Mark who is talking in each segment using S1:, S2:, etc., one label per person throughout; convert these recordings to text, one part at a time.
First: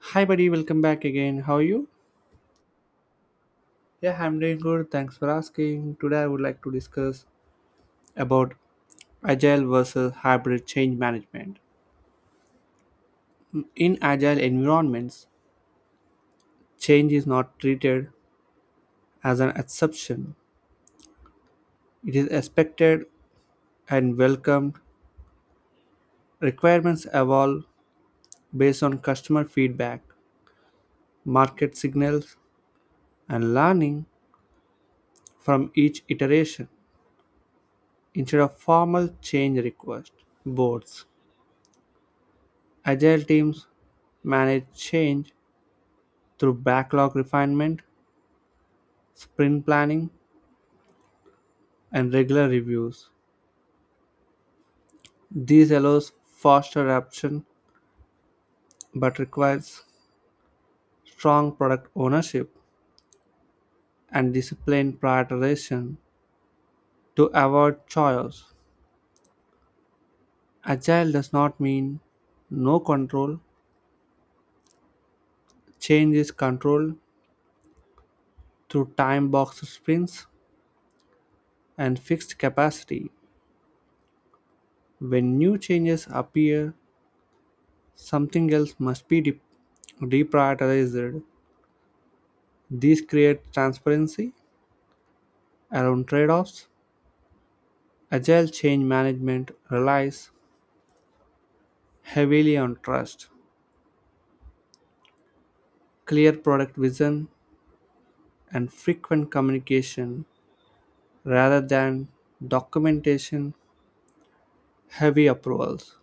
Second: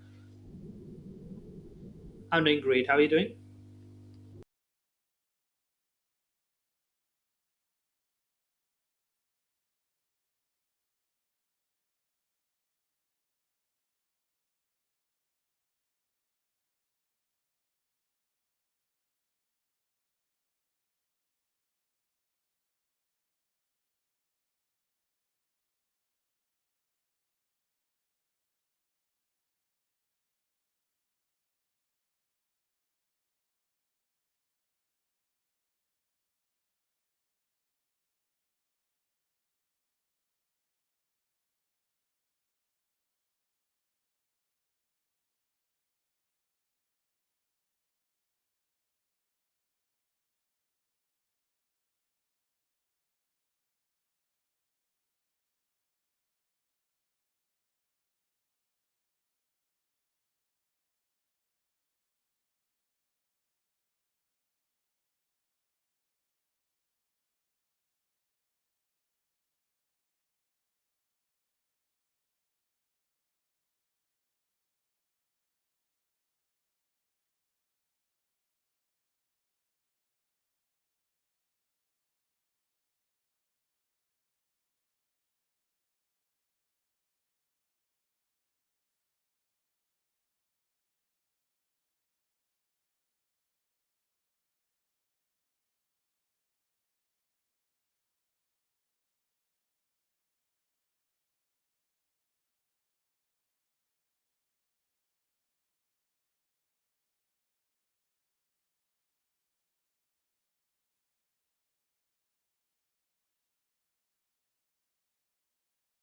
S1: Hi, buddy, welcome back again. How are you?
S2: I'm doing great. How are you doing?
S1: Yeah, I'm doing good. Thanks for asking. Today, I would like to discuss about agile versus hybrid change management. In agile environments, change is not treated as an exception, it is expected and welcomed. Requirements evolve based on customer feedback, market signals, and learning from each iteration instead of formal change request boards. Agile teams manage change through backlog refinement, sprint planning, and regular reviews. This allows faster adoption but requires strong product ownership and disciplined prioritization to avoid chaos. Agile does not mean no control. Change is controlled through time box sprints and fixed capacity. When new changes appear, something else must be deprioritized. These create transparency around trade offs. Agile change management relies heavily on trust, clear product vision, and frequent communication rather than documentation heavy approvals.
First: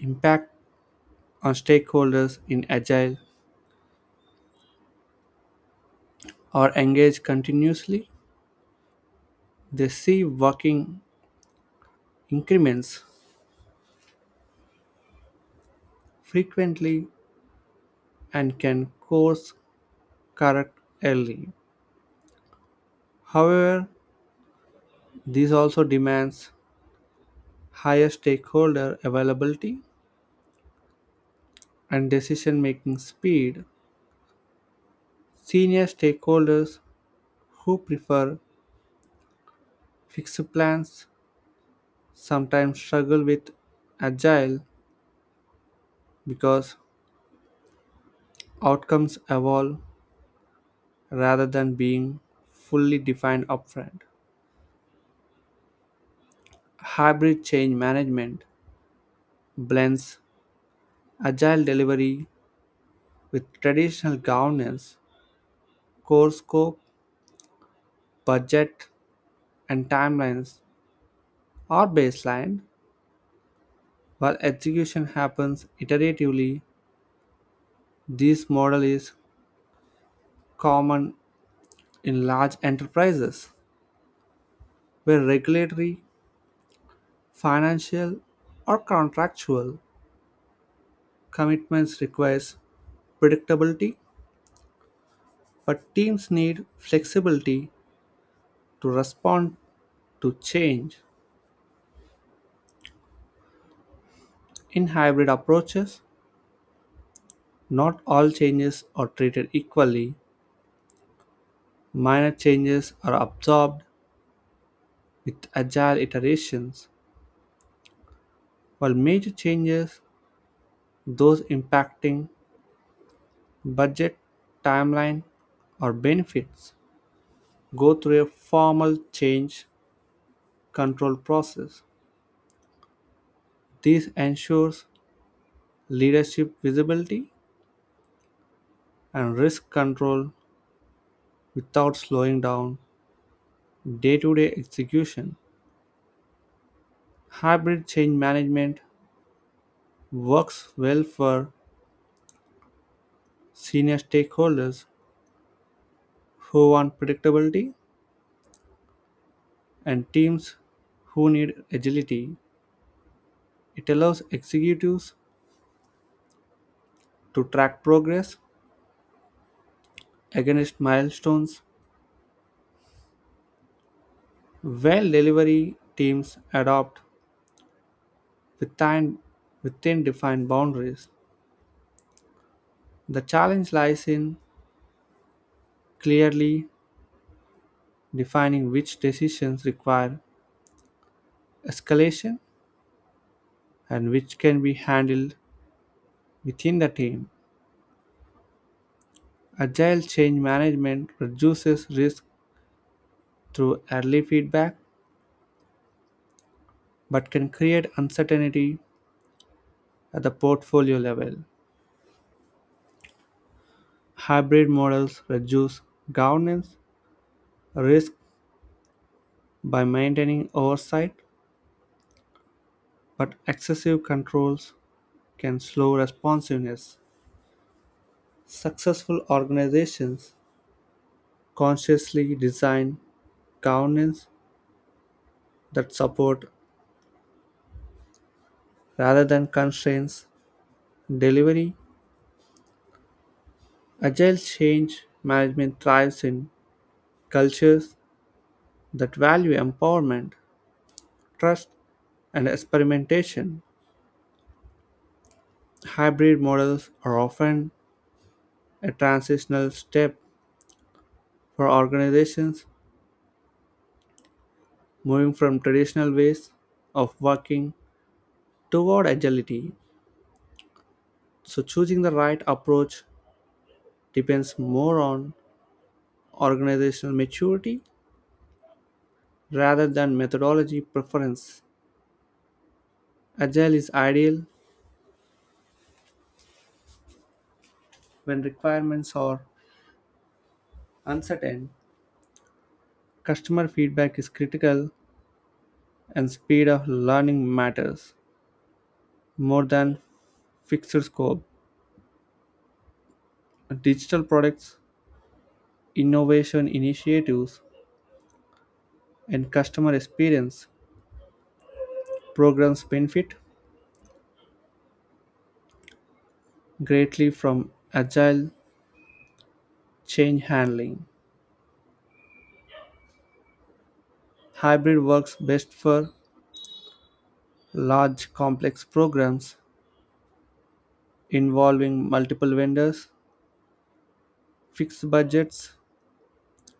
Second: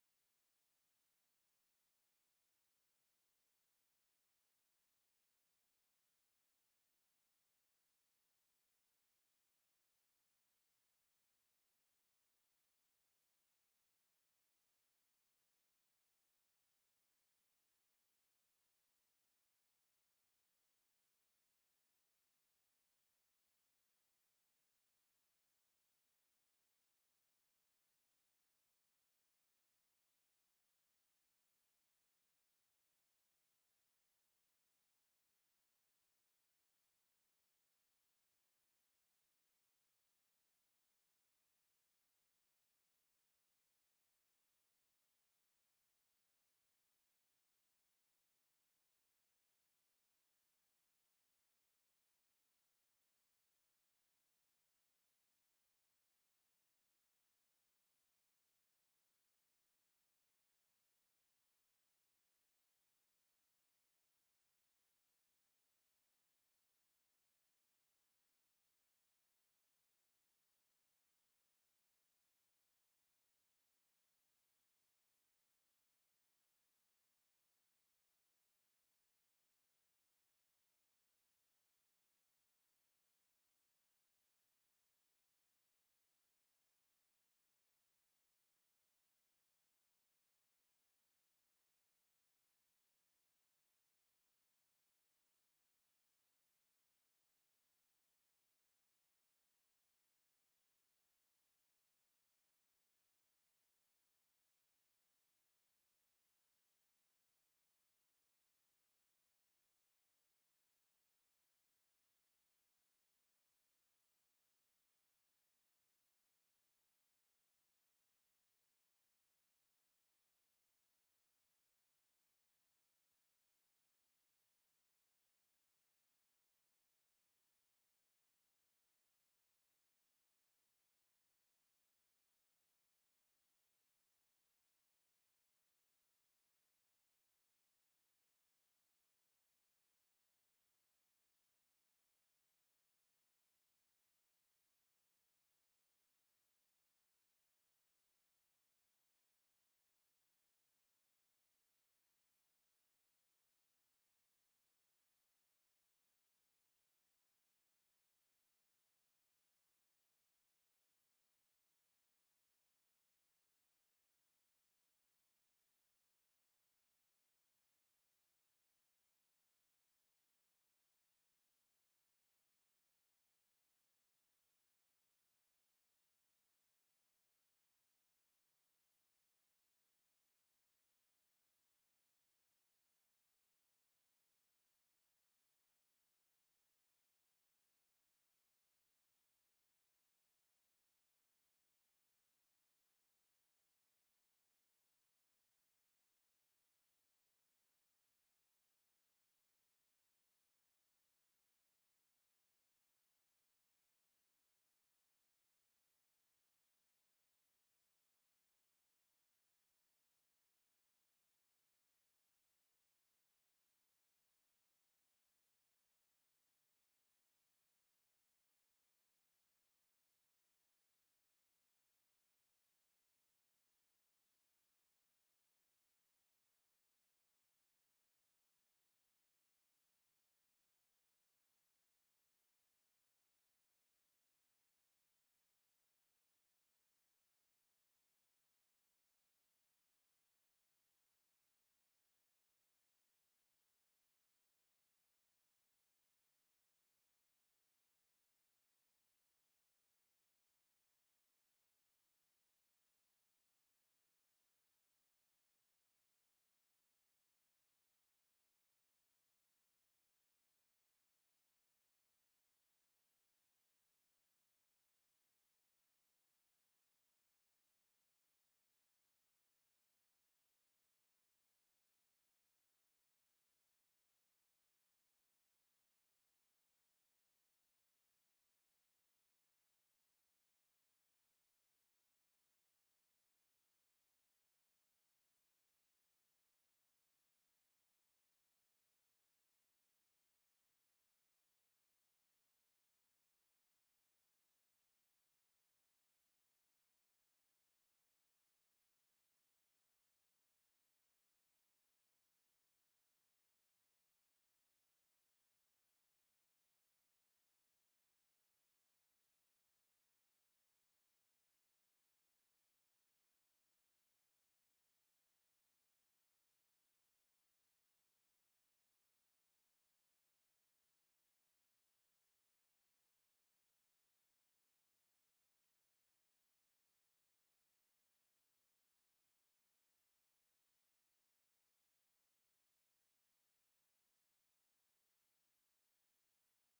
S1: Impact on stakeholders in Agile are engaged continuously. They see working increments frequently and can course correct early. However, this also demands higher stakeholder availability and decision making speed. Senior stakeholders who prefer fixed plans sometimes struggle with agile because outcomes evolve rather than being fully defined upfront. Hybrid change management blends agile delivery with traditional governance, core scope, budget, and timelines are baseline, while execution happens iteratively. This model is common in large enterprises where regulatory, financial, or contractual commitments require predictability, but teams need flexibility to respond to change. In hybrid approaches, not all changes are treated equally. Minor changes are absorbed with agile iterations. While major changes, those impacting budget, timeline, or benefits go through a formal change control process. This ensures leadership visibility and risk control without slowing down day to day execution. Hybrid change management works well for senior stakeholders who want predictability and teams who need agility. It allows executives to track progress against milestones, while delivery teams adopt within, within defined boundaries. The challenge lies in clearly defining which decisions require escalation and which can be handled within the team. Agile change management reduces risk through early feedback but can create uncertainty at the portfolio level. Hybrid models reduce governance risk by maintaining oversight, but excessive controls can slow responsiveness. Successful organizations consciously design governance that support rather than constraints delivery. Agile change management thrives in cultures that value empowerment, trust, and experimentation. Hybrid models are often a transitional step for organizations moving from traditional ways of working toward agility. So, choosing the right approach depends more on organizational maturity rather than methodology preference. Agile is ideal when requirements are uncertain, customer feedback is critical, and speed of learning matters more than fixed scope. Digital products, innovation initiatives, and customer experience programs benefit greatly from agile change handling. Hybrid works best for large complex programs involving multiple vendors, fixed budgets,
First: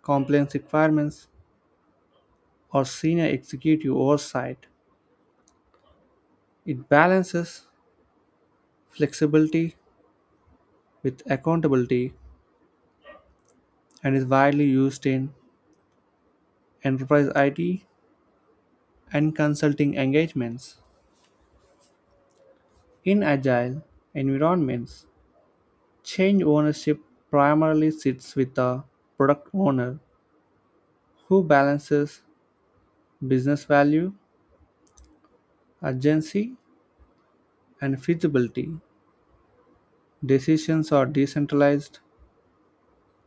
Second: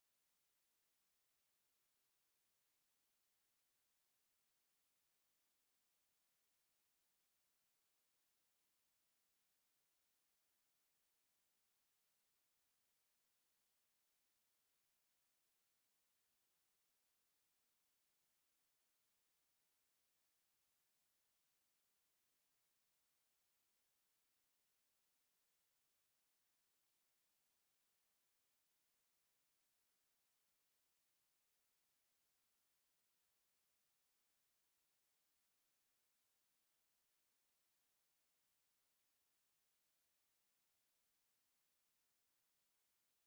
S1: compliance requirements, or senior executive oversight. It balances flexibility with accountability and is widely used in enterprise IT and consulting engagements. In agile environments, change ownership primarily sits with the product owner who balances business value, urgency, and feasibility. Decisions are decentralized,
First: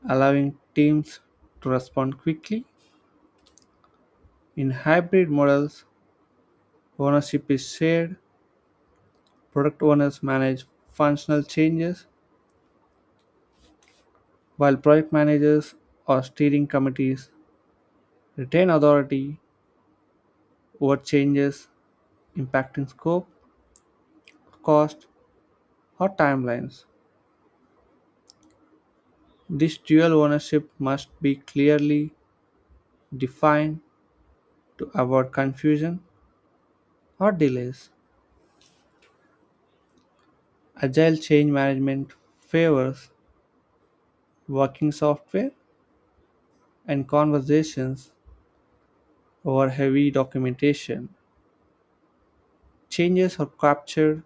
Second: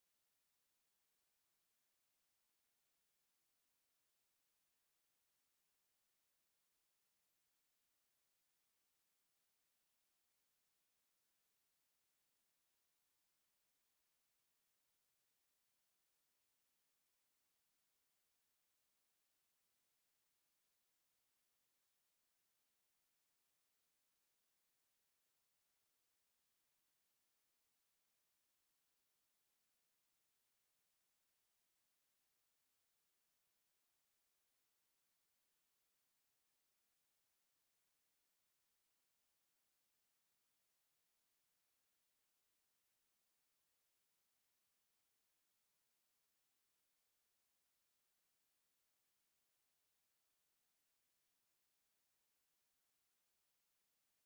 S1: allowing teams to respond quickly. In hybrid models, ownership is shared, product owners manage functional changes, while project managers or steering committees retain authority over changes impacting scope, cost, or timelines. This dual ownership must be clearly defined to avoid confusion or delays. Agile change management favors working software and conversations over heavy documentation. Changes are captured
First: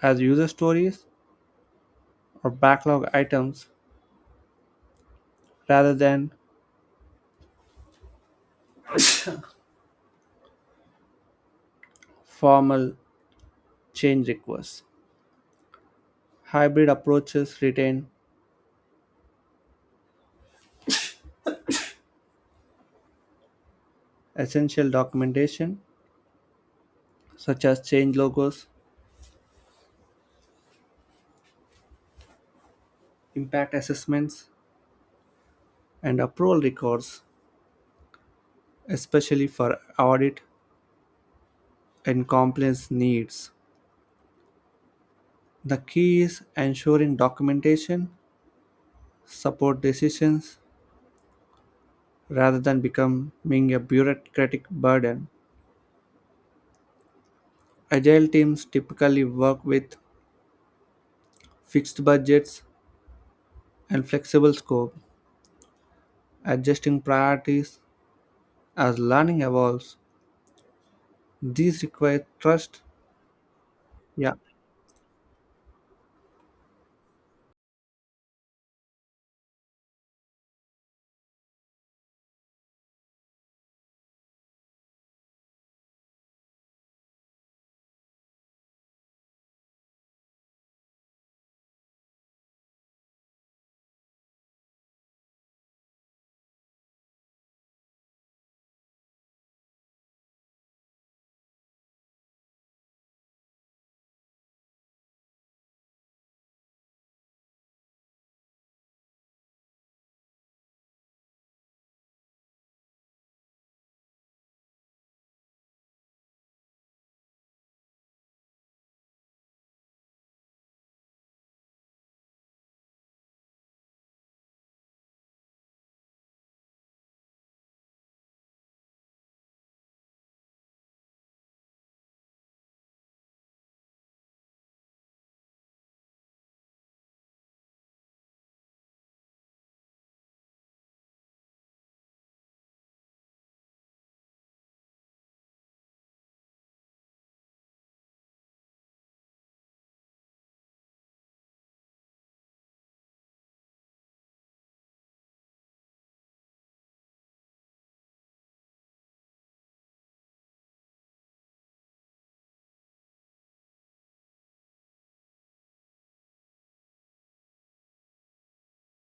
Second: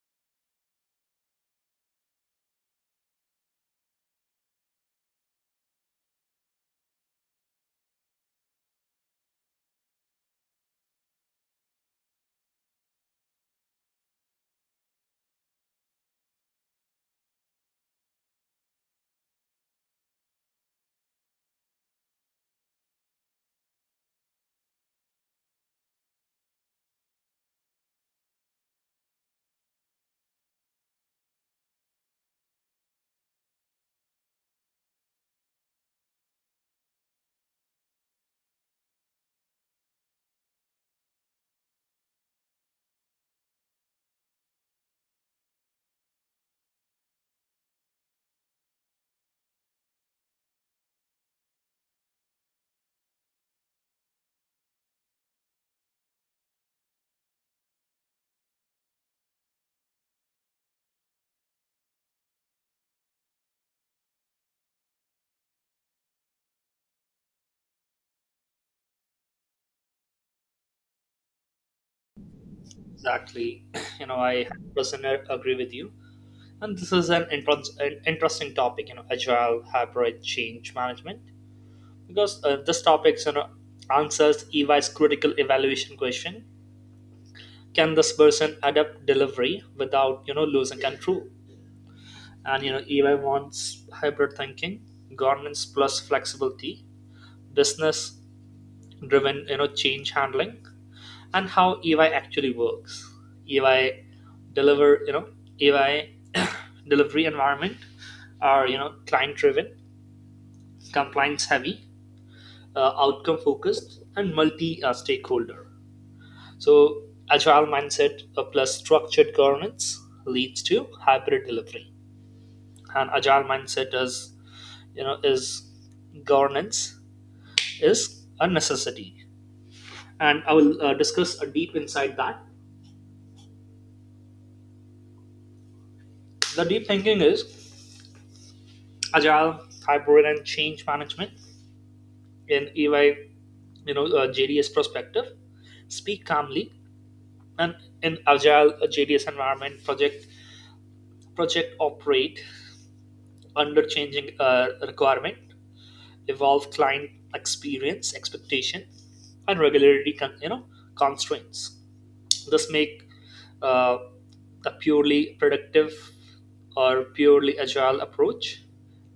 S1: as user stories or backlog items rather than formal change requests. Hybrid approaches retain essential documentation such as change logos, impact assessments, and approval records, especially for audit and compliance needs. The key is ensuring documentation support decisions rather than becoming a bureaucratic burden. Agile teams typically work with fixed budgets and flexible scope, adjusting priorities as learning evolves. These require trust.
S2: Exactly. You know,
S1: Yeah,
S2: I 100% agree with you. And this is an interesting topic, you know, agile hybrid change management, because this topic, you know, answers EY's critical evaluation question: can this person adapt delivery without, you know, losing control? And you know, EY wants hybrid thinking, governance plus flexibility, business-driven, you know, change handling, and how EY actually works. EY deliver, you know, EY delivery environment are you know client driven, compliance heavy, outcome focused, and multi stakeholder. So agile mindset plus structured governance leads to hybrid delivery. And agile mindset is you know is governance is a necessity, and I will discuss a deep inside that. The deep thinking is agile, hybrid, and change management in EY, you know, JDS perspective. Speak calmly, and in agile JDS environment, project operate under changing requirement, evolve client experience, expectation, and regularity, you know, constraints. So this make uh, a purely productive or purely agile approach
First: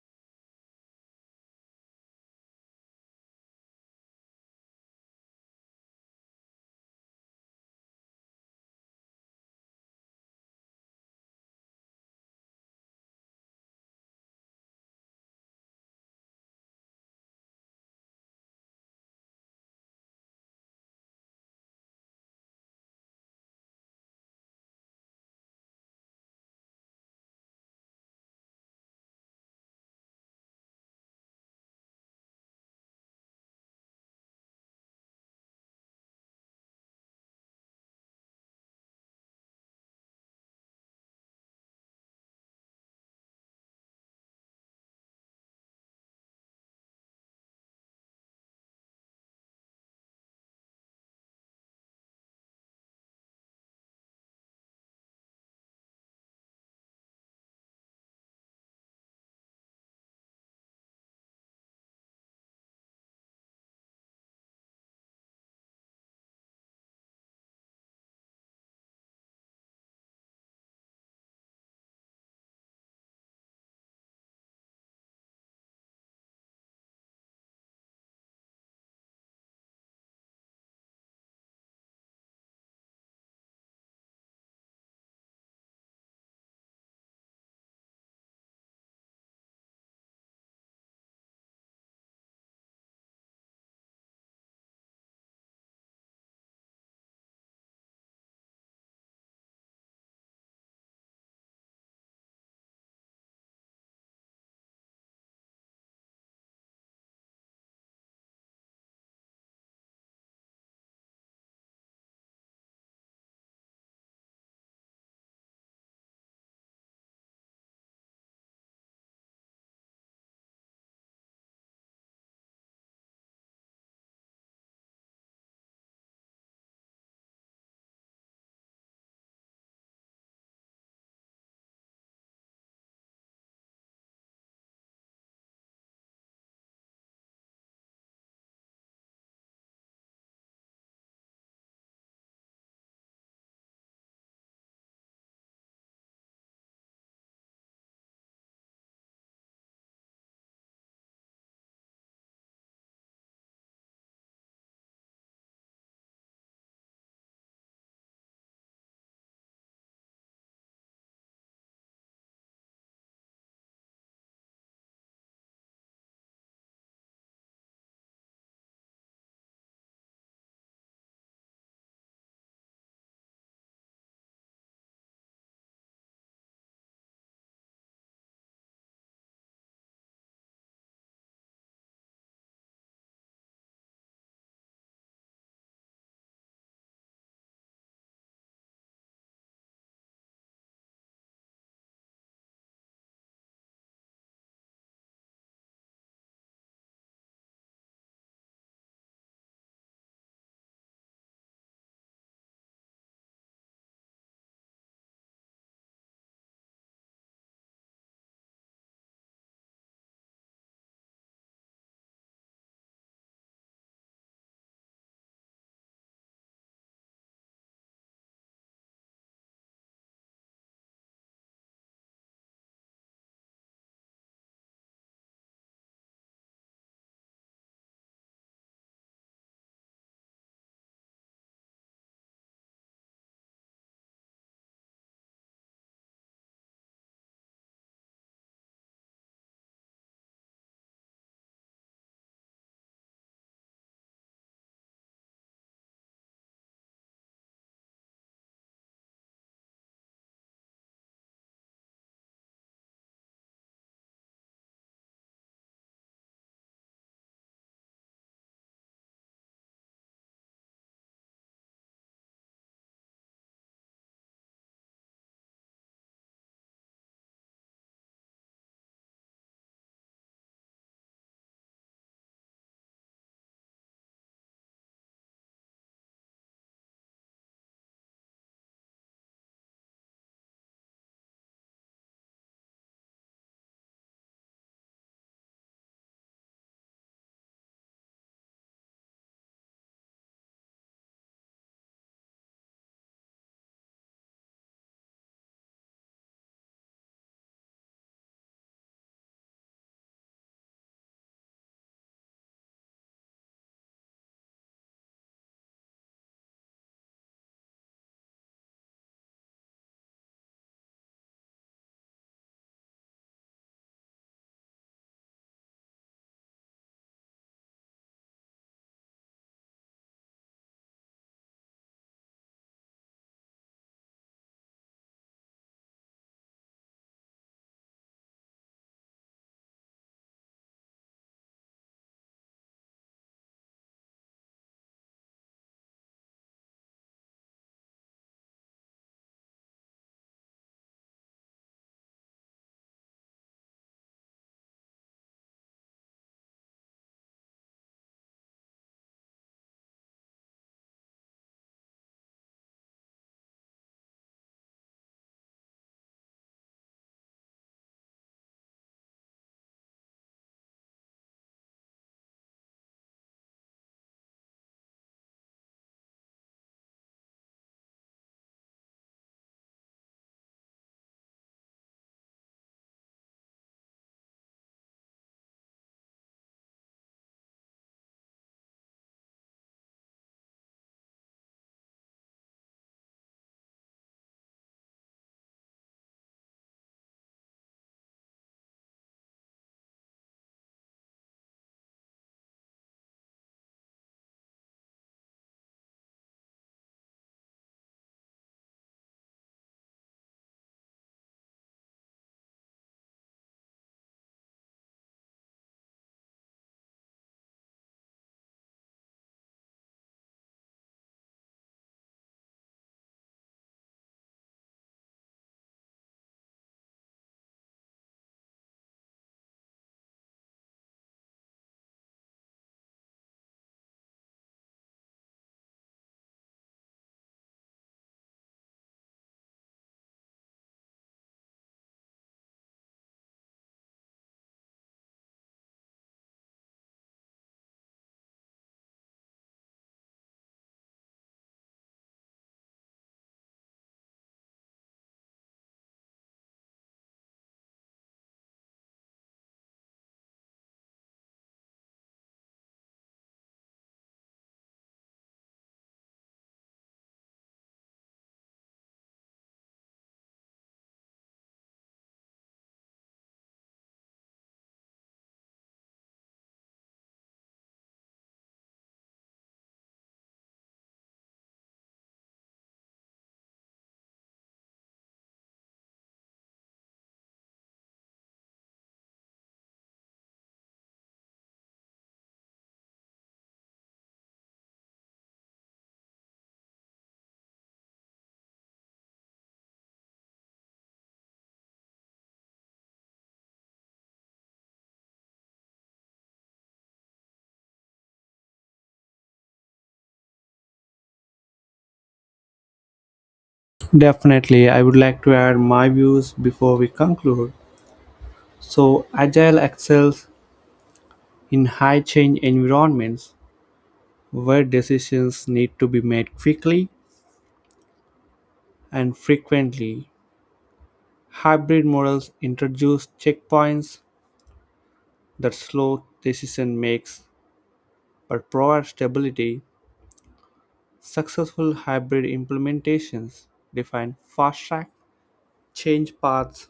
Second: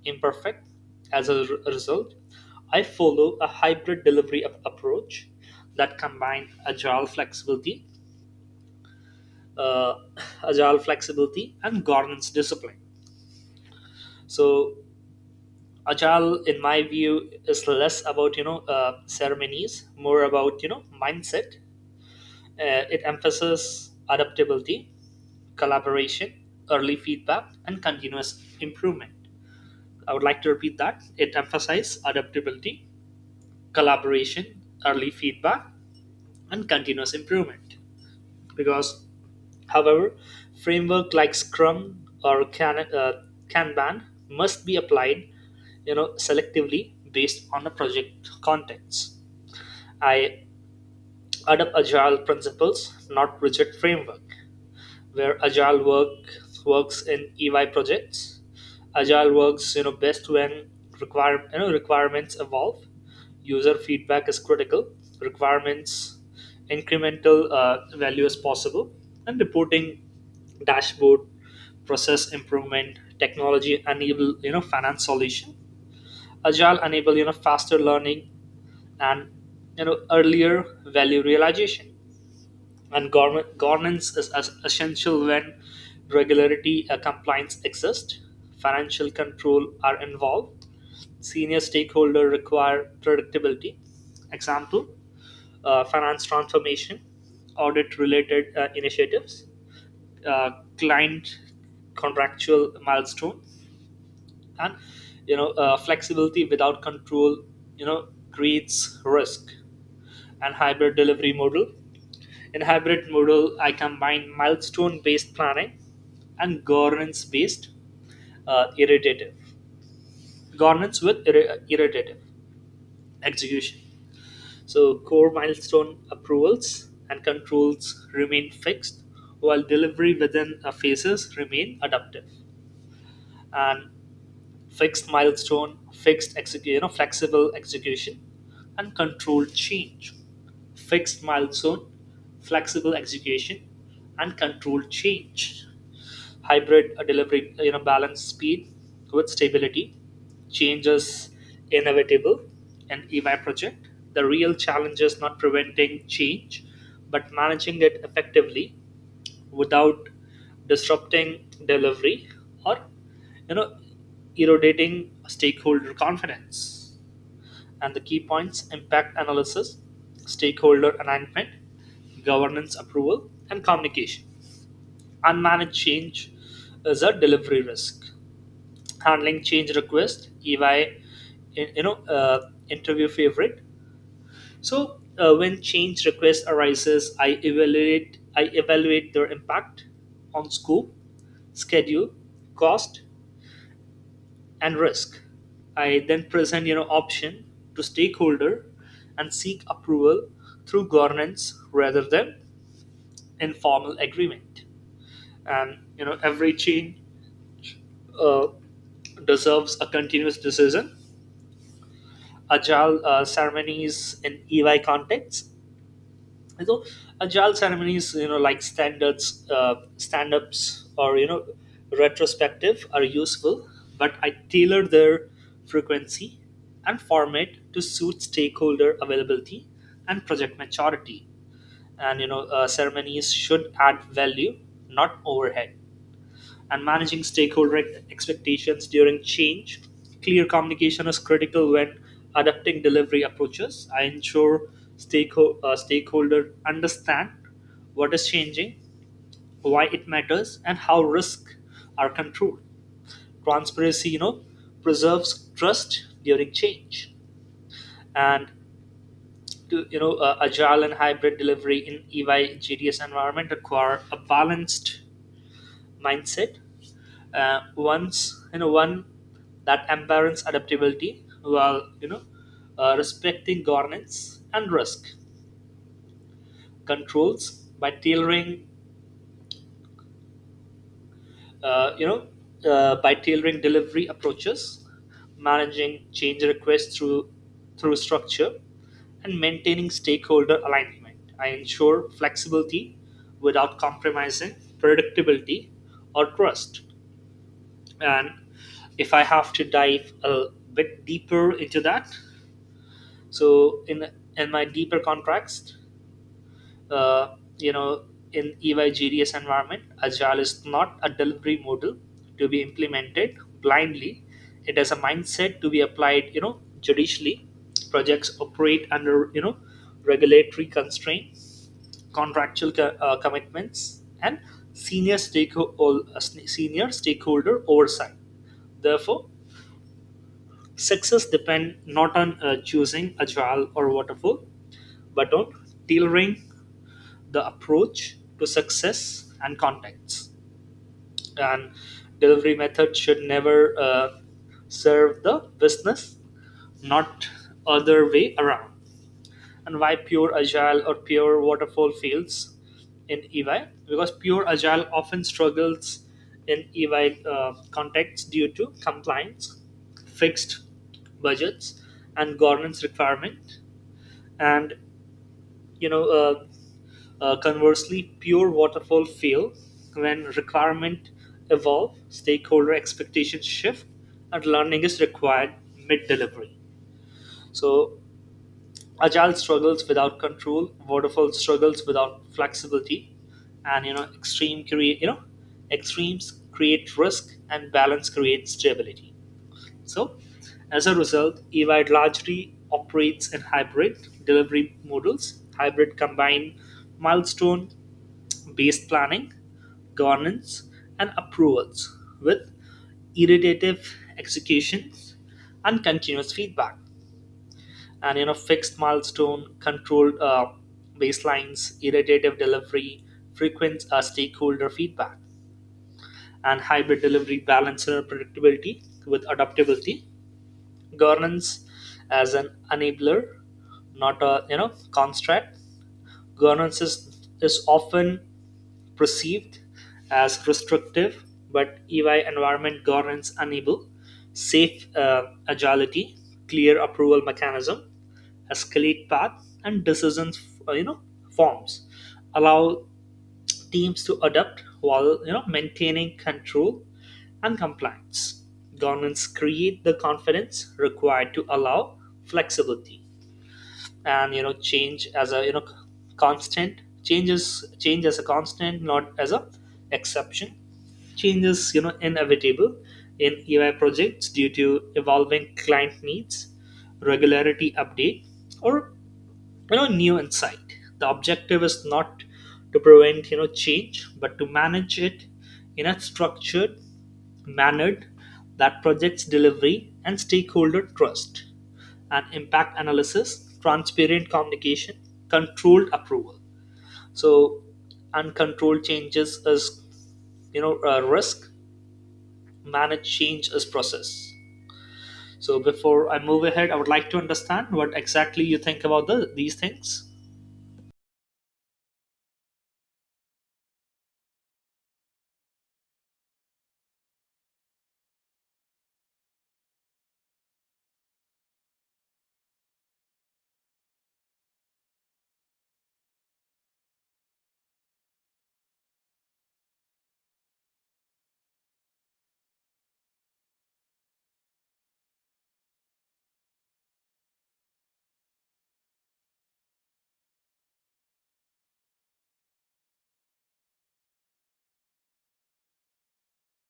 S2: imperfect. As a result, I follow a hybrid delivery approach that combine agile flexibility, uh, agile flexibility and governance discipline. So agile, in my view, is less about you know ceremonies, more about you know mindset. It emphasizes adaptability collaboration, early feedback, and continuous improvement. I would like to repeat that. It emphasizes adaptability, collaboration, early feedback, and continuous improvement. Because, however, framework like Scrum or Kanban must be applied, you know, selectively based on the project context. I adopt agile principles, not rigid framework. Where agile works in EY projects, agile works you know best when require you know requirements evolve, user feedback is critical, requirements incremental value is possible, and reporting dashboard process improvement technology enable you know finance solution. Agile enable you know faster learning and you know earlier value realization. And governance is as essential when regularity compliance exist, financial control are involved, senior stakeholder require predictability, example finance transformation, audit related initiatives, uh, client contractual milestone, and you know flexibility without control you know creates risk. And hybrid delivery model: in hybrid model, I combine milestone-based planning and governance-based iterative governance with iterative execution. So core milestone approvals and controls remain fixed, while delivery within phases remain adaptive. And fixed milestone, you know, flexible execution, and controlled change. Fixed milestone, flexible execution, and controlled change. Hybrid delivery, you know, balance speed with stability. Change is inevitable in EY project. The real challenge is not preventing change, but managing it effectively without disrupting delivery or you know eroding stakeholder confidence. And the key points: impact analysis, stakeholder alignment, governance approval, and communication. Unmanaged change is a delivery risk. Handling change request EY you know interview favorite. So when change request arises, I evaluate their impact on scope, schedule, cost, and risk. I then present you know option to stakeholder and seek approval through governance rather than informal agreement. And you know every change uh, deserves a continuous decision. Agile ceremonies in EY context. And so agile ceremonies, you know, like standards, stand-ups, or you know, retrospective are useful, but I tailor their frequency and format to suit stakeholder availability and project maturity. And you know, ceremonies should add value, not overhead. And managing stakeholder expectations during change: clear communication is critical when adapting delivery approaches. I ensure stakeholder understand what is changing, why it matters, and how risks are controlled. Transparency, you know, preserves trust during change. And to, you know, agile and hybrid delivery in EY GDS environment require a balanced mindset, one's you know one that embraces adaptability while you know respecting governance and risk controls. By tailoring uh, you know uh, by tailoring delivery approaches, managing change requests through structure, and maintaining stakeholder alignment, I ensure flexibility without compromising predictability or trust. And if I have to dive a bit deeper into that, so in my deeper context, uh, you know, in EY GDS environment, agile is not a delivery model to be implemented blindly. It is a mindset to be applied you know judicially. Projects operate under you know regulatory constraints, contractual commitments, and senior stakeholder senior stakeholder oversight. Therefore, success depends not on choosing agile or waterfall, but on tailoring the approach to success and context. And delivery method should never serve the business, not other way around. And why pure agile or pure waterfall fails in EY: because pure agile often struggles in EY context due to compliance, fixed budgets, and governance requirement. And you know, conversely, pure waterfall fail when requirement evolve, stakeholder expectations shift, and learning is required mid delivery. So agile struggles without control. Waterfall struggles without flexibility, and you know extremes create risk, and balance creates stability. So, as a result, EY largely operates in hybrid delivery models. Hybrid combine milestone-based planning, governance, and approvals with iterative executions and continuous feedback and you know fixed milestone controlled baselines, iterative delivery, frequent stakeholder feedback. And hybrid delivery balance predictability with adaptability. Governance as an enabler, not a you know construct. Governance is often perceived as restrictive, but EY environment governance enable safe agility. Clear approval mechanism, escalate paths, and decisions you know forms allow teams to adapt while you know maintaining control and compliance. Governments create the confidence required to allow flexibility. And you know change as a you know constant, change as a constant, not as a exception. Change is you know inevitable in EY projects due to evolving client needs, regularity update, or you know new insight. The objective is not to prevent you know change but to manage it in a structured manner that projects delivery and stakeholder trust. And impact analysis, transparent communication, controlled approval. So uncontrolled changes is you know a risk. Manage change is process. So before I move ahead, I would like to understand what exactly you think about these things.
S1: definitely. I would like to add my views before we conclude. So, Agile excels in high-change environments, where decisions need to be made quickly and frequently, hybrid models introduce checkpoints that slow decision makes but provide stability. Successful hybrid implementations define fast-track change paths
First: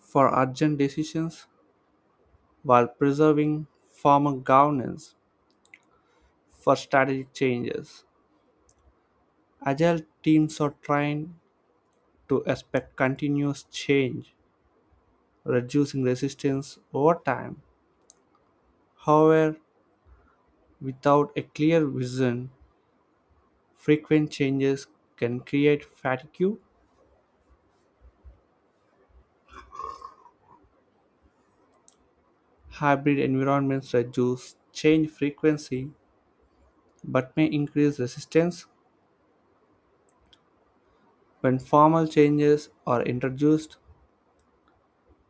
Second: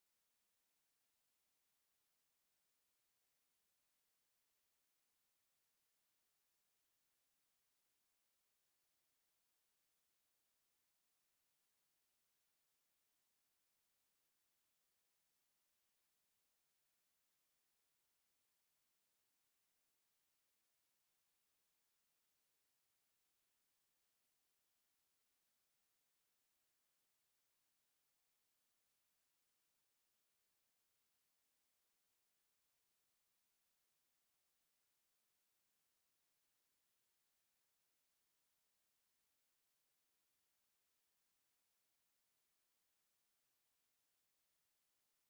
S1: for urgent decisions while preserving former governance for strategic changes. Agile teams are trained to expect continuous change reducing resistance over time. However, without a clear vision, frequent changes can create fatigue. Hybrid environments reduce change frequency but may increase resistance when formal changes are introduced.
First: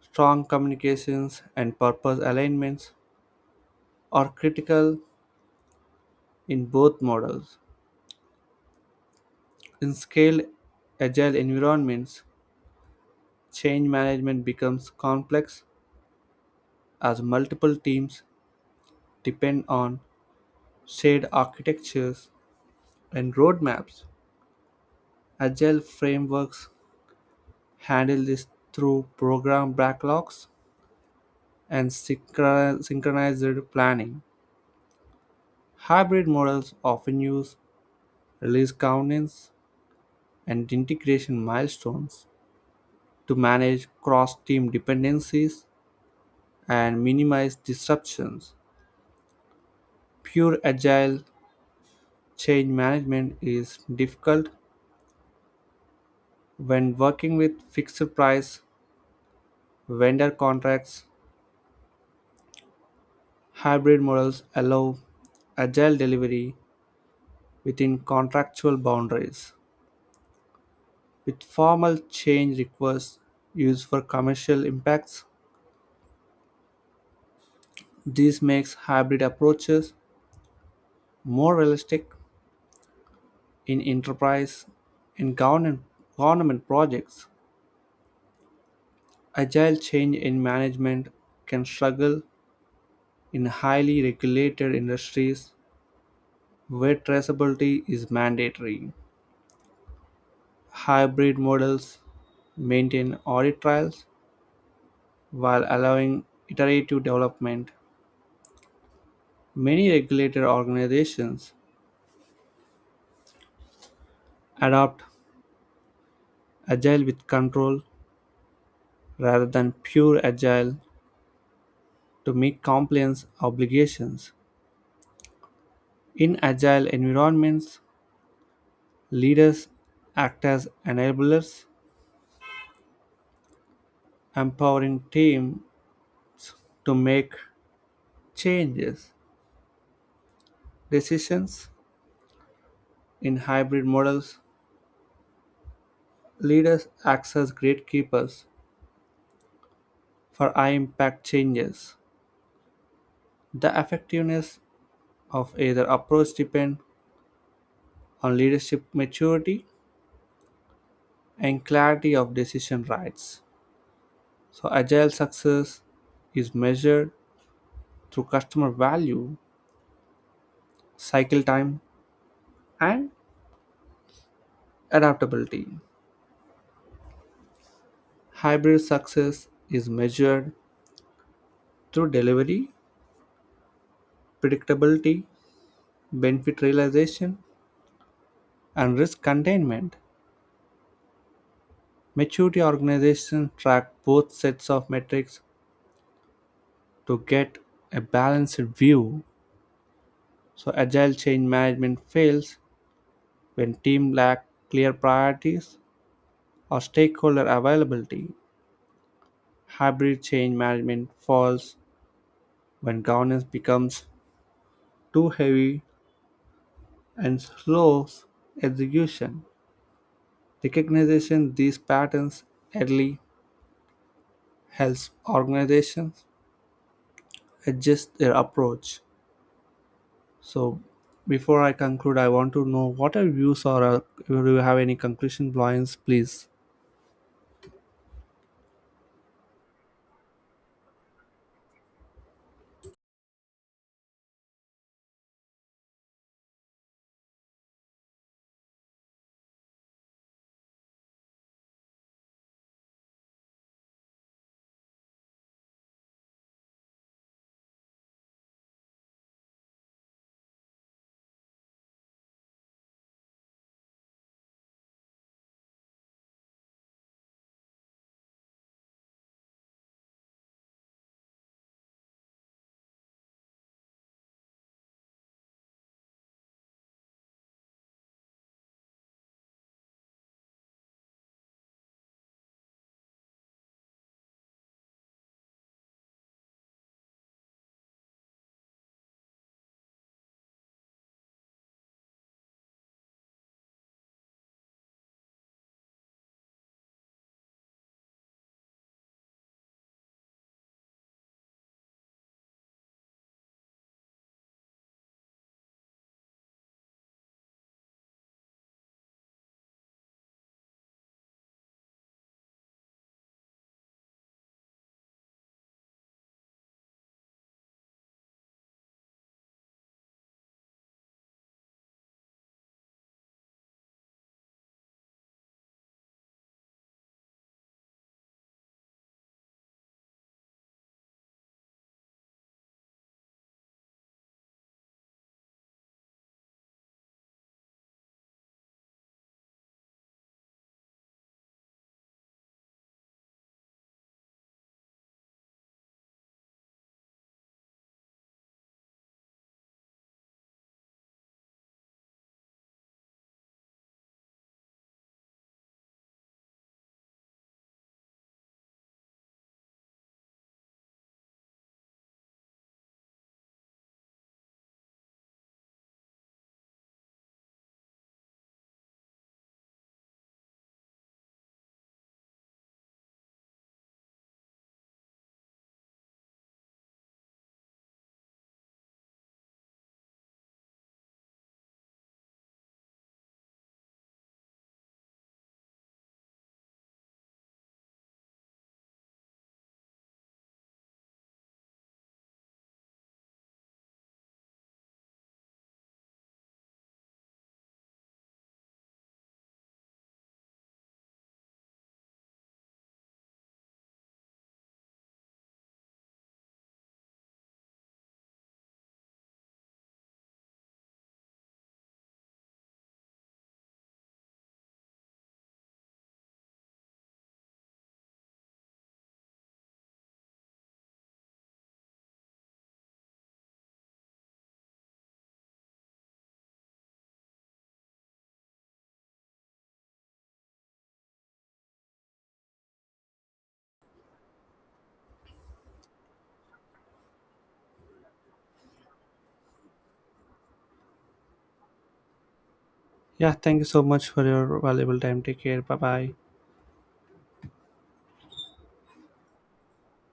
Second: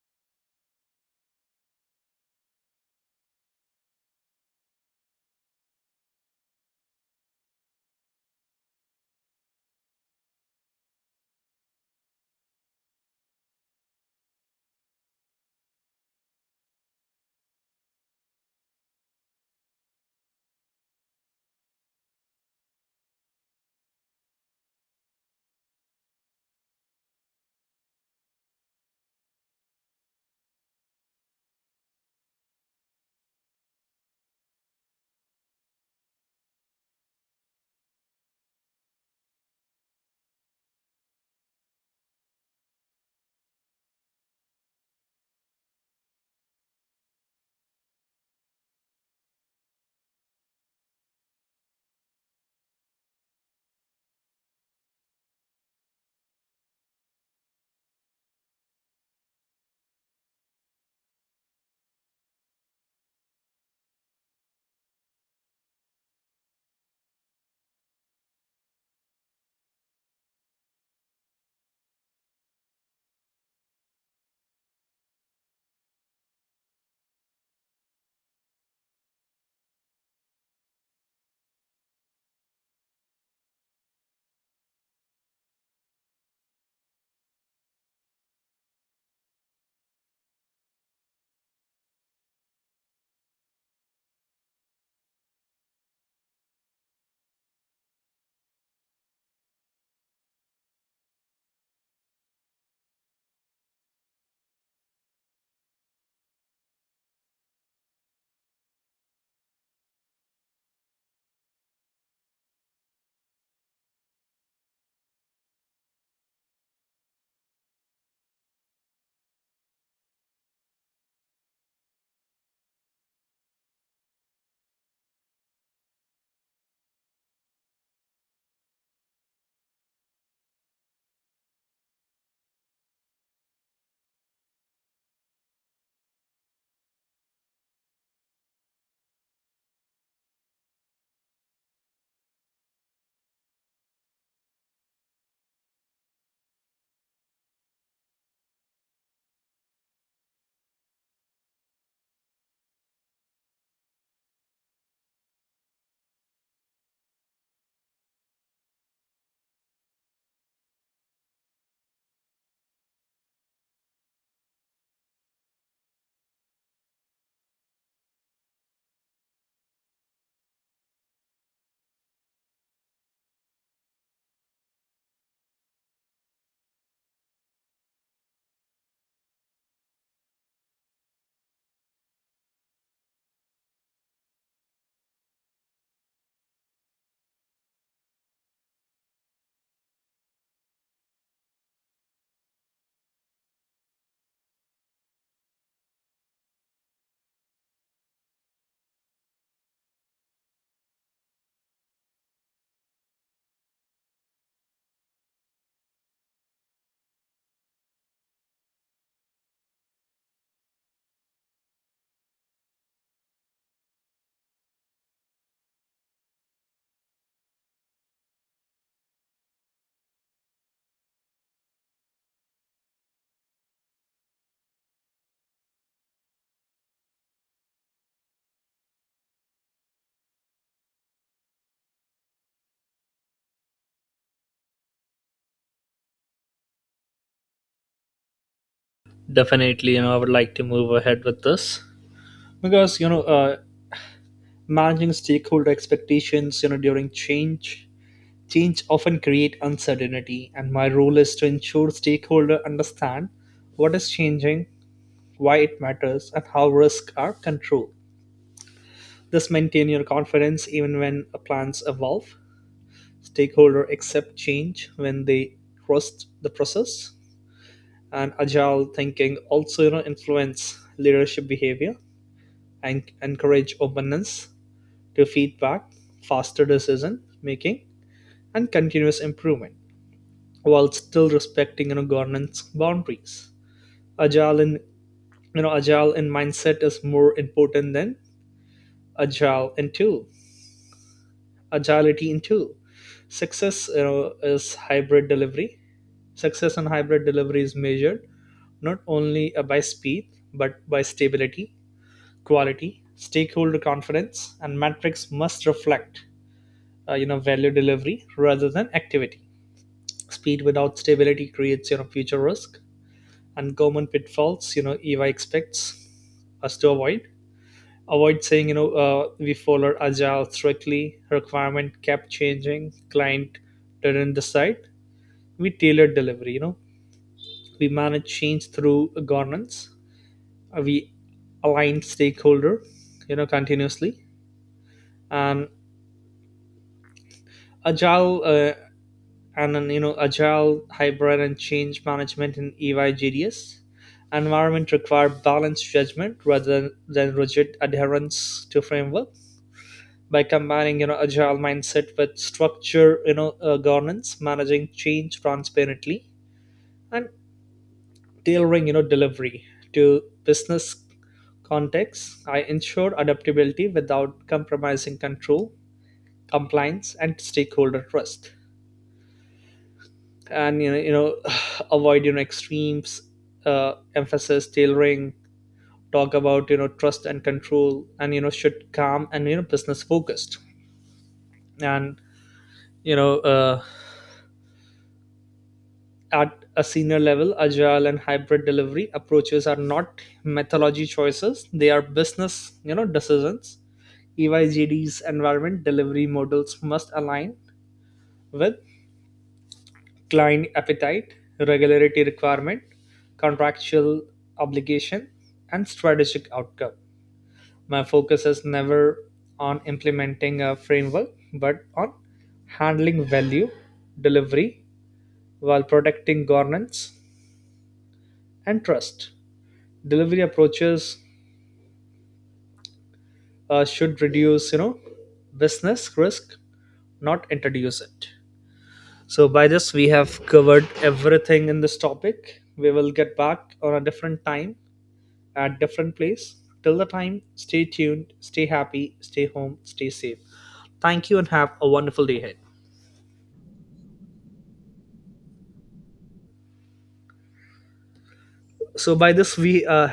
S1: Strong communications and purpose alignments are critical in both models. In scaled agile environments, change management becomes complex as multiple teams depend on shared architectures and roadmaps. Agile frameworks handle this through program backlogs and synchronized planning. Hybrid models often use release governance and integration milestones to manage cross team dependencies and minimize disruptions. Pure agile change management is difficult when working with fixed price vendor contracts. Hybrid models allow agile delivery within contractual boundaries, with formal change requests used for commercial impacts. This makes hybrid approaches more realistic in enterprise and government projects. Agile change in management can struggle in highly regulated industries where traceability is mandatory. Hybrid models maintain audit trails while allowing iterative development, many regulator organizations adopt agile with control rather than pure agile to meet compliance obligations. In agile environments, leaders act as enablers, empowering teams to make changes. Decisions in hybrid models, leaders act as gatekeepers for high impact changes. The effectiveness of either approach depend on leadership maturity and clarity of decision rights. So agile success is measured through customer value, cycle time, and adaptability. Hybrid success is measured through delivery, predictability, benefit realization, and risk containment. Maturity organizations track both sets of metrics to get a balanced view. So agile change management fails when teams lack clear priorities or stakeholder availability, hybrid change management falls when governance becomes too heavy and slows execution. Recognizing these patterns early helps organizations adjust their approach. So, before I conclude, I want to know what are views or do you have any conclusion points, please?
S2: Definitely, you know, I would like to move ahead with this because you know, managing stakeholder expectations, you know, during change, change often create uncertainty, and my role is to ensure stakeholder understand what is changing, why it matters, and how risks are controlled. This maintain your confidence even when plans evolve. Stakeholder accept change when they trust the process, and agile thinking also you know influence leadership behavior and encourage openness to feedback, faster decision making, and continuous improvement while still respecting you know, governance boundaries. Agile in agile in mindset is more important than agile in tool. Agility in tool. Success you know is hybrid delivery. Success in hybrid delivery is measured not only by speed but by stability, quality, stakeholder confidence. And metrics must reflect you know value delivery rather than activity. Speed without stability creates you know future risk. And common pitfalls you know eva expects us to avoid: avoid saying you know we follow agile strictly, requirement kept changing, client didn't decide. We tailor delivery, you know, we manage change through governance. We align stakeholder you know continuously. And agile and then you know agile, hybrid, and change management in EY JDS environment require balanced judgment rather than rigid adherence to framework. By combining you know agile mindset with structure you know governance, managing change transparently, and tailoring you know delivery to business context, I ensured adaptability without compromising control, compliance, and stakeholder trust. And avoid you know extremes, emphasis tailoring, talk about you know trust and control, and you know should calm and you know business focused. And you know at a senior level, agile and hybrid delivery approaches are not methodology choices, they are business you know decisions. EY JDS environment delivery models must align with client appetite, regularity requirement, contractual obligation, and strategic outcome. My focus is never on implementing a framework, but on handling value delivery while protecting governance and trust. Delivery approaches should reduce, you know, business risk, not introduce it. So by this, we have covered everything in this topic. We will get back on a different time at different place. Till the time, stay tuned, stay happy, stay home, stay safe. Thank you and have a wonderful day ahead.
S1: Yeah, thank you so much for your valuable time. Take care. Bye bye.
S2: So by this we